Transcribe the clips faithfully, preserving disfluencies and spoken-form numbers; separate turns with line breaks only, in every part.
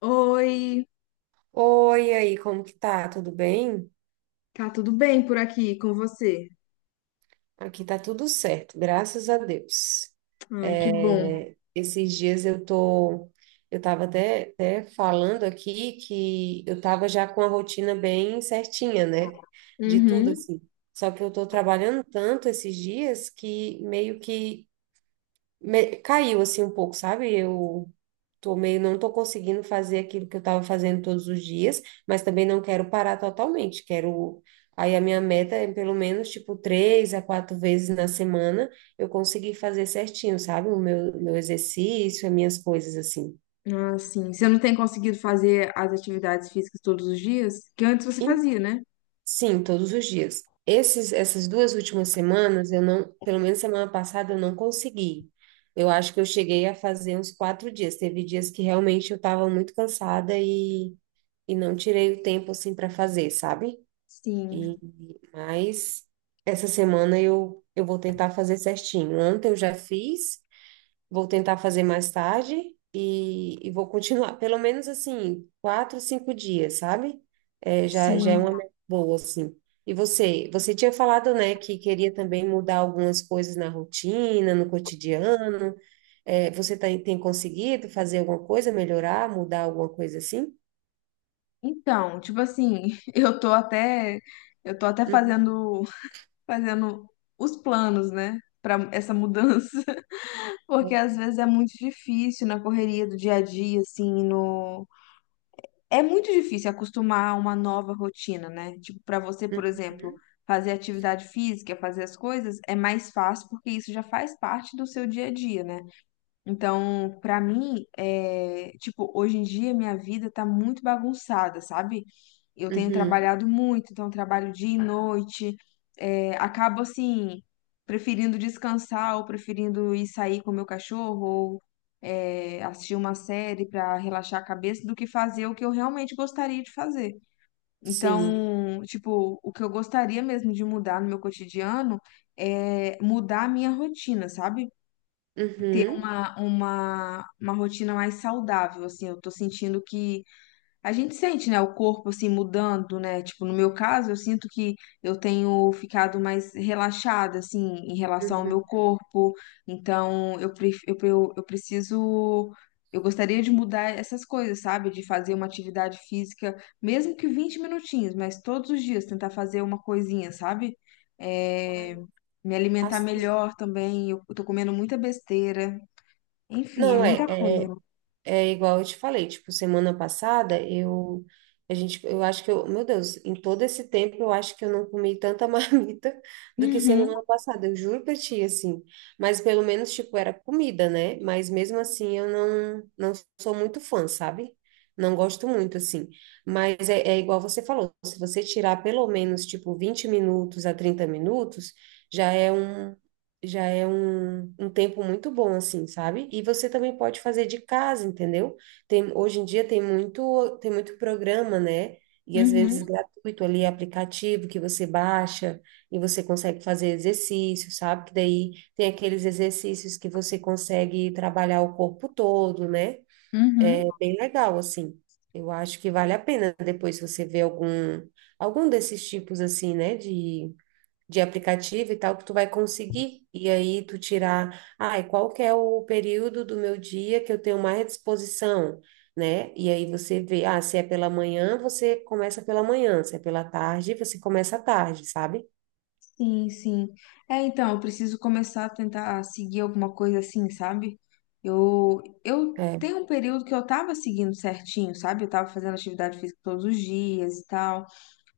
Oi,
Oi, e aí, como que tá? Tudo bem?
tá tudo bem por aqui com você?
Aqui tá tudo certo, graças a Deus.
Ai, que bom.
É, esses dias eu tô, eu tava até, até falando aqui que eu tava já com a rotina bem certinha, né? De tudo
Uhum.
assim. Só que eu tô trabalhando tanto esses dias que meio que me- caiu assim um pouco, sabe? Eu tô meio, não tô conseguindo fazer aquilo que eu estava fazendo todos os dias, mas também não quero parar totalmente. Quero. Aí a minha meta é pelo menos tipo três a quatro vezes na semana eu conseguir fazer certinho, sabe? O meu, meu exercício, as minhas coisas assim.
Ah, sim. Você não tem conseguido fazer as atividades físicas todos os dias? Que antes você fazia, né?
Sim, todos os dias. Esses, essas duas últimas semanas, eu não, pelo menos semana passada, eu não consegui. Eu acho que eu cheguei a fazer uns quatro dias. Teve dias que realmente eu estava muito cansada e, e não tirei o tempo assim para fazer, sabe? E,
Sim,
mas essa semana eu, eu vou tentar fazer certinho. Ontem eu já fiz. Vou tentar fazer mais tarde e, e vou continuar, pelo menos assim, quatro, cinco dias, sabe? É, já, já é
sim.
uma meta boa, assim. E você, você tinha falado, né, que queria também mudar algumas coisas na rotina, no cotidiano. É, você tá- tem conseguido fazer alguma coisa, melhorar, mudar alguma coisa assim?
Então, tipo assim, eu tô até eu tô até
Uhum,
fazendo fazendo os planos, né, pra essa mudança, porque às vezes é muito difícil na correria do dia a dia, assim, no... É muito difícil acostumar a uma nova rotina, né? Tipo, para você, por exemplo,
uhum,
fazer atividade física, fazer as coisas, é mais fácil porque isso já faz parte do seu dia a dia, né? Então, pra mim, é, tipo, hoje em dia minha vida tá muito bagunçada, sabe? Eu tenho
uhum,
trabalhado muito, então trabalho dia e noite. É, acabo assim, preferindo descansar ou preferindo ir sair com meu cachorro ou é, assistir uma série pra relaxar a cabeça do que fazer o que eu realmente gostaria de fazer.
sim.
Então, tipo, o que eu gostaria mesmo de mudar no meu cotidiano é mudar a minha rotina, sabe?
Uhum,
uma, uma, uma rotina mais saudável, assim, eu tô sentindo que a gente sente, né, o corpo assim mudando, né? Tipo, no meu caso, eu sinto que eu tenho ficado mais relaxada assim em relação ao meu
uhum.
corpo. Então, eu pref- eu, eu, eu preciso. Eu gostaria de mudar essas coisas, sabe? De fazer uma atividade física, mesmo que vinte minutinhos, mas todos os dias tentar fazer uma coisinha, sabe?
Mas,
É, me alimentar
assim,
melhor também. Eu tô comendo muita besteira. Enfim, é
não é.
muita coisa.
É, é igual eu te falei, tipo, semana passada eu a gente eu acho que eu, meu Deus, em todo esse tempo eu acho que eu não comi tanta marmita do que
Uhum,
semana passada, eu juro pra ti assim. Mas pelo menos tipo era comida, né? Mas mesmo assim eu não não sou muito fã, sabe? Não gosto muito assim. Mas é, é igual você falou, se você tirar pelo menos tipo vinte minutos a trinta minutos, já é um já é um, um tempo muito bom, assim, sabe? E você também pode fazer de casa, entendeu? Tem, hoje em dia tem muito, tem muito programa, né? E às vezes
uhum,
gratuito ali, aplicativo que você baixa e você consegue fazer exercício, sabe? Que daí tem aqueles exercícios que você consegue trabalhar o corpo todo, né?
uhum.
É bem legal, assim. Eu acho que vale a pena depois você ver algum, algum desses tipos, assim, né? De de aplicativo e tal que tu vai conseguir. E aí tu tirar, ai, qual que é o período do meu dia que eu tenho mais disposição, né? E aí você vê, ah, se é pela manhã, você começa pela manhã, se é pela tarde, você começa à tarde, sabe?
Sim, sim. É, então, eu preciso começar a tentar seguir alguma coisa assim, sabe? Eu, eu
É.
tenho um período que eu tava seguindo certinho, sabe? Eu tava fazendo atividade física todos os dias e tal.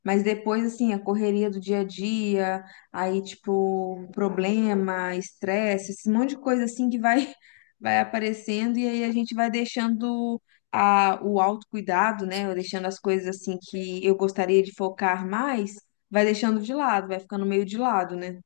Mas depois, assim, a correria do dia a dia, aí, tipo, problema, estresse, esse monte de coisa, assim, que vai, vai aparecendo e aí a gente vai deixando a, o autocuidado, né? Ou deixando as coisas, assim, que eu gostaria de focar mais, vai deixando de lado, vai ficando meio de lado, né?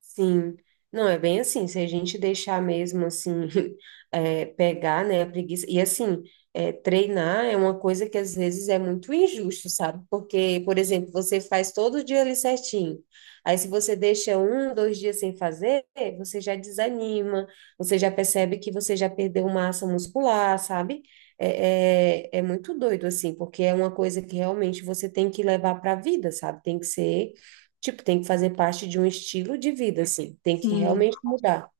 Sim, não é bem assim. Se a gente deixar mesmo assim, é, pegar, né, a preguiça. E assim, é, treinar é uma coisa que às vezes é muito injusto, sabe? Porque, por exemplo, você faz todo dia ali certinho. Aí, se você deixa um, dois dias sem fazer, você já desanima, você já percebe que você já perdeu massa muscular, sabe? É, é, é muito doido, assim, porque é uma coisa que realmente você tem que levar para a vida, sabe? Tem que ser. Tipo, tem que fazer parte de um estilo de vida, assim. Tem que
Sim,
realmente mudar.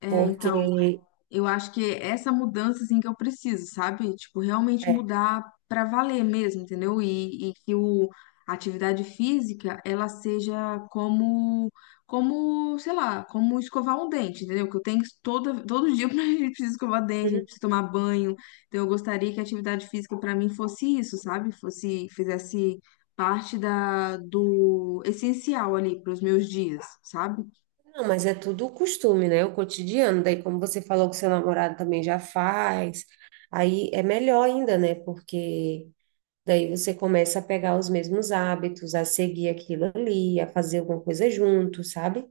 é, então.
Porque.
Eu acho que é essa mudança assim que eu preciso, sabe? Tipo, realmente
É,
mudar pra valer mesmo, entendeu? E, e que o, a atividade física ela seja como como, sei lá, como escovar um dente, entendeu? Que eu tenho que toda todo dia pra gente precisa escovar dente, a gente precisa tomar banho. Então eu gostaria que a atividade física pra mim fosse isso, sabe? Fosse fizesse parte da do essencial ali pros meus dias, sabe?
não, mas é tudo o costume, né? O cotidiano. Daí, como você falou que seu namorado também já faz, aí é melhor ainda, né? Porque daí você começa a pegar os mesmos hábitos, a seguir aquilo ali, a fazer alguma coisa junto, sabe?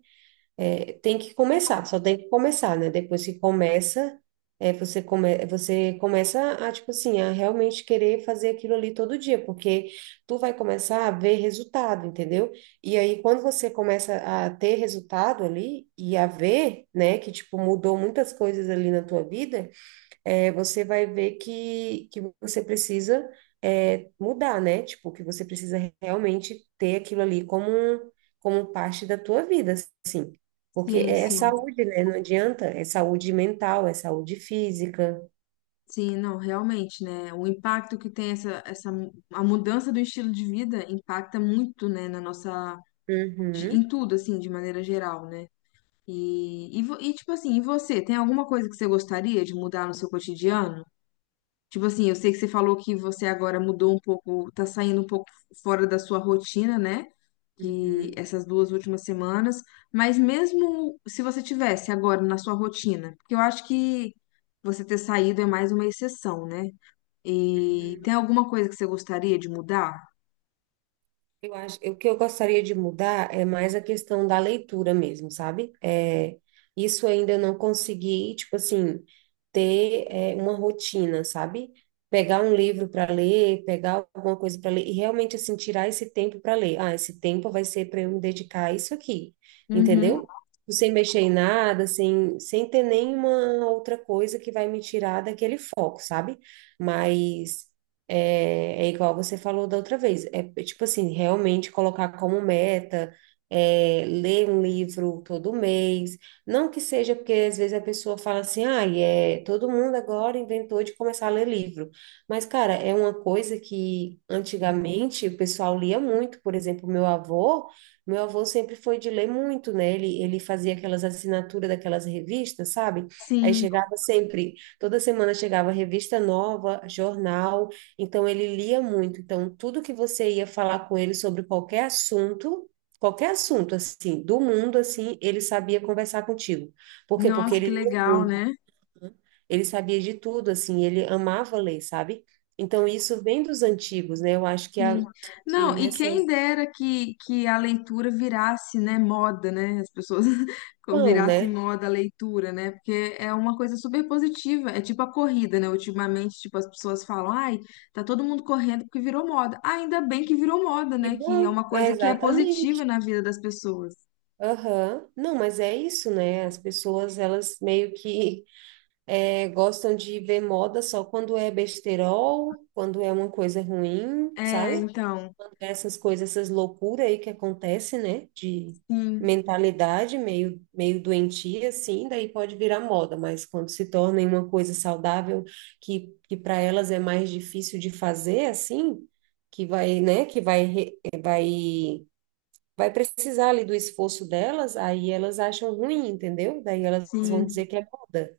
É, tem que começar, só tem que começar, né? Depois que começa, é, você, come, você começa a, tipo assim, a realmente querer fazer aquilo ali todo dia, porque tu vai começar a ver resultado, entendeu? E aí, quando você começa a ter resultado ali e a ver, né, que, tipo, mudou muitas coisas ali na tua vida, é, você vai ver que, que você precisa é, mudar, né? Tipo, que você precisa realmente ter aquilo ali como, um, como parte da tua vida, assim. Porque
Sim,
é
sim.
saúde, né? Não adianta, é saúde mental, é saúde física.
Sim, não, realmente, né? O impacto que tem essa, essa a mudança do estilo de vida impacta muito, né, na nossa... de-
Uhum,
em tudo assim, de maneira geral, né? E, e, vo- e tipo assim, e você, tem alguma coisa que você gostaria de mudar no seu cotidiano? Tipo assim, eu sei que você falou que você agora mudou um pouco, tá saindo um pouco fora da sua rotina, né? Que
uhum,
essas duas últimas semanas, mas mesmo se você tivesse agora na sua rotina, porque eu acho que você ter saído é mais uma exceção, né? E tem
uhum.
alguma coisa que você gostaria de mudar?
Eu acho, o que eu gostaria de mudar é mais a questão da leitura mesmo, sabe? É, isso ainda eu não consegui, tipo assim, ter, é, uma rotina, sabe? Pegar um livro para ler, pegar alguma coisa para ler e realmente assim tirar esse tempo para ler. Ah, esse tempo vai ser para eu me dedicar a isso aqui,
Uhum.
entendeu? Sem mexer em nada, sem, sem ter nenhuma outra coisa que vai me tirar daquele foco, sabe? Mas é, é igual você falou da outra vez. É, é tipo assim, realmente colocar como meta, é, ler um livro todo mês. Não que seja porque às vezes a pessoa fala assim, ah, é, todo mundo agora inventou de começar a ler livro. Mas, cara, é uma coisa que antigamente o pessoal lia muito. Por exemplo, meu avô, meu avô sempre foi de ler muito, né? Ele, ele fazia aquelas assinaturas daquelas revistas, sabe? Aí
Sim,
chegava sempre, toda semana chegava revista nova, jornal. Então ele lia muito. Então tudo que você ia falar com ele sobre qualquer assunto, qualquer assunto assim, do mundo assim, ele sabia conversar contigo. Por quê? Porque
nossa, que
ele lia
legal,
muito.
né?
Né? Ele sabia de tudo assim, ele amava ler, sabe? Então isso vem dos antigos, né? Eu acho que
Sim.
a, e
Não, e
nessa
quem dera que, que a leitura virasse, né, moda, né? As pessoas
não,
virasse
né?
moda a leitura, né? Porque é uma coisa super positiva. É tipo a corrida, né? Ultimamente, tipo, as pessoas falam, ai, tá todo mundo correndo porque virou moda. Ah, ainda bem que virou moda,
E
né? Que é
bom,
uma
é
coisa que é
exatamente.
positiva na vida das pessoas.
Aham. Não, mas é isso, né? As pessoas, elas meio que é, gostam de ver moda só quando é besterol, quando é uma coisa ruim,
É,
sabe?
então,
Quando é essas coisas, essas loucuras aí que acontece, né? De
sim,
mentalidade meio, meio doentia, assim, daí pode virar moda, mas quando se torna em uma coisa saudável, que, que para elas é mais difícil de fazer, assim, que vai, né? Que vai, re- vai, vai precisar ali do esforço delas, aí elas acham ruim, entendeu? Daí elas vão
sim.
dizer que é moda.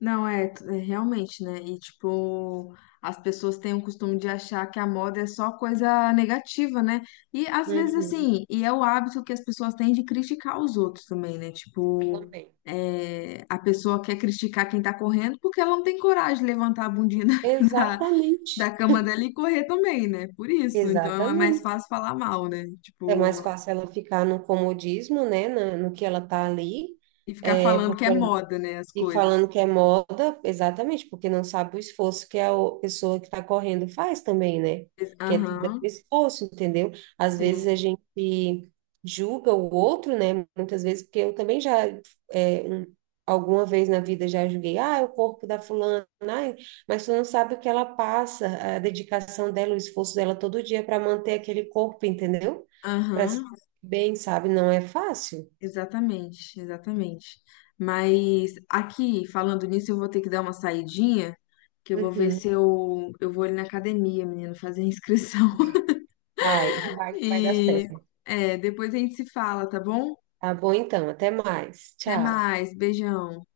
Não, é, t- é realmente, né? E, tipo, as pessoas têm o costume de achar que a moda é só coisa negativa, né? E, às vezes,
Uhum,
assim, e é o hábito que as pessoas têm de criticar os outros também, né? Tipo,
também.
é, a pessoa quer criticar quem tá correndo porque ela não tem coragem de levantar a bundinha da,
Exatamente,
da, cama dela e correr também, né? Por isso. Então, é mais
exatamente.
fácil falar mal, né?
É mais
Tipo,
fácil ela ficar no comodismo, né, na- no que ela tá ali,
e ficar
é,
falando que
porque
é moda, né? As
e falando
coisas.
que é moda, exatamente, porque não sabe o esforço que a o- pessoa que está correndo faz também, né? Que é tudo é
Aham,
esforço, entendeu? Às vezes
sim.
a gente julga o outro, né? Muitas vezes, porque eu também já, é, um- alguma vez na vida já julguei, ah, é o corpo da fulana, ai, mas tu não sabe o que ela passa, a dedicação dela, o esforço dela todo dia para manter aquele corpo, entendeu? Para se sentir
Aham.
bem, sabe? Não é fácil.
Exatamente, exatamente. Mas aqui, falando nisso, eu vou ter que dar uma saidinha, que eu vou ver
Uhum.
se eu, eu vou ali na academia, menino, fazer a inscrição.
Vai, vai, vai dar
E
certo.
é, depois a gente se fala, tá bom?
Tá bom, então. Até mais.
Até
Tchau.
mais, beijão.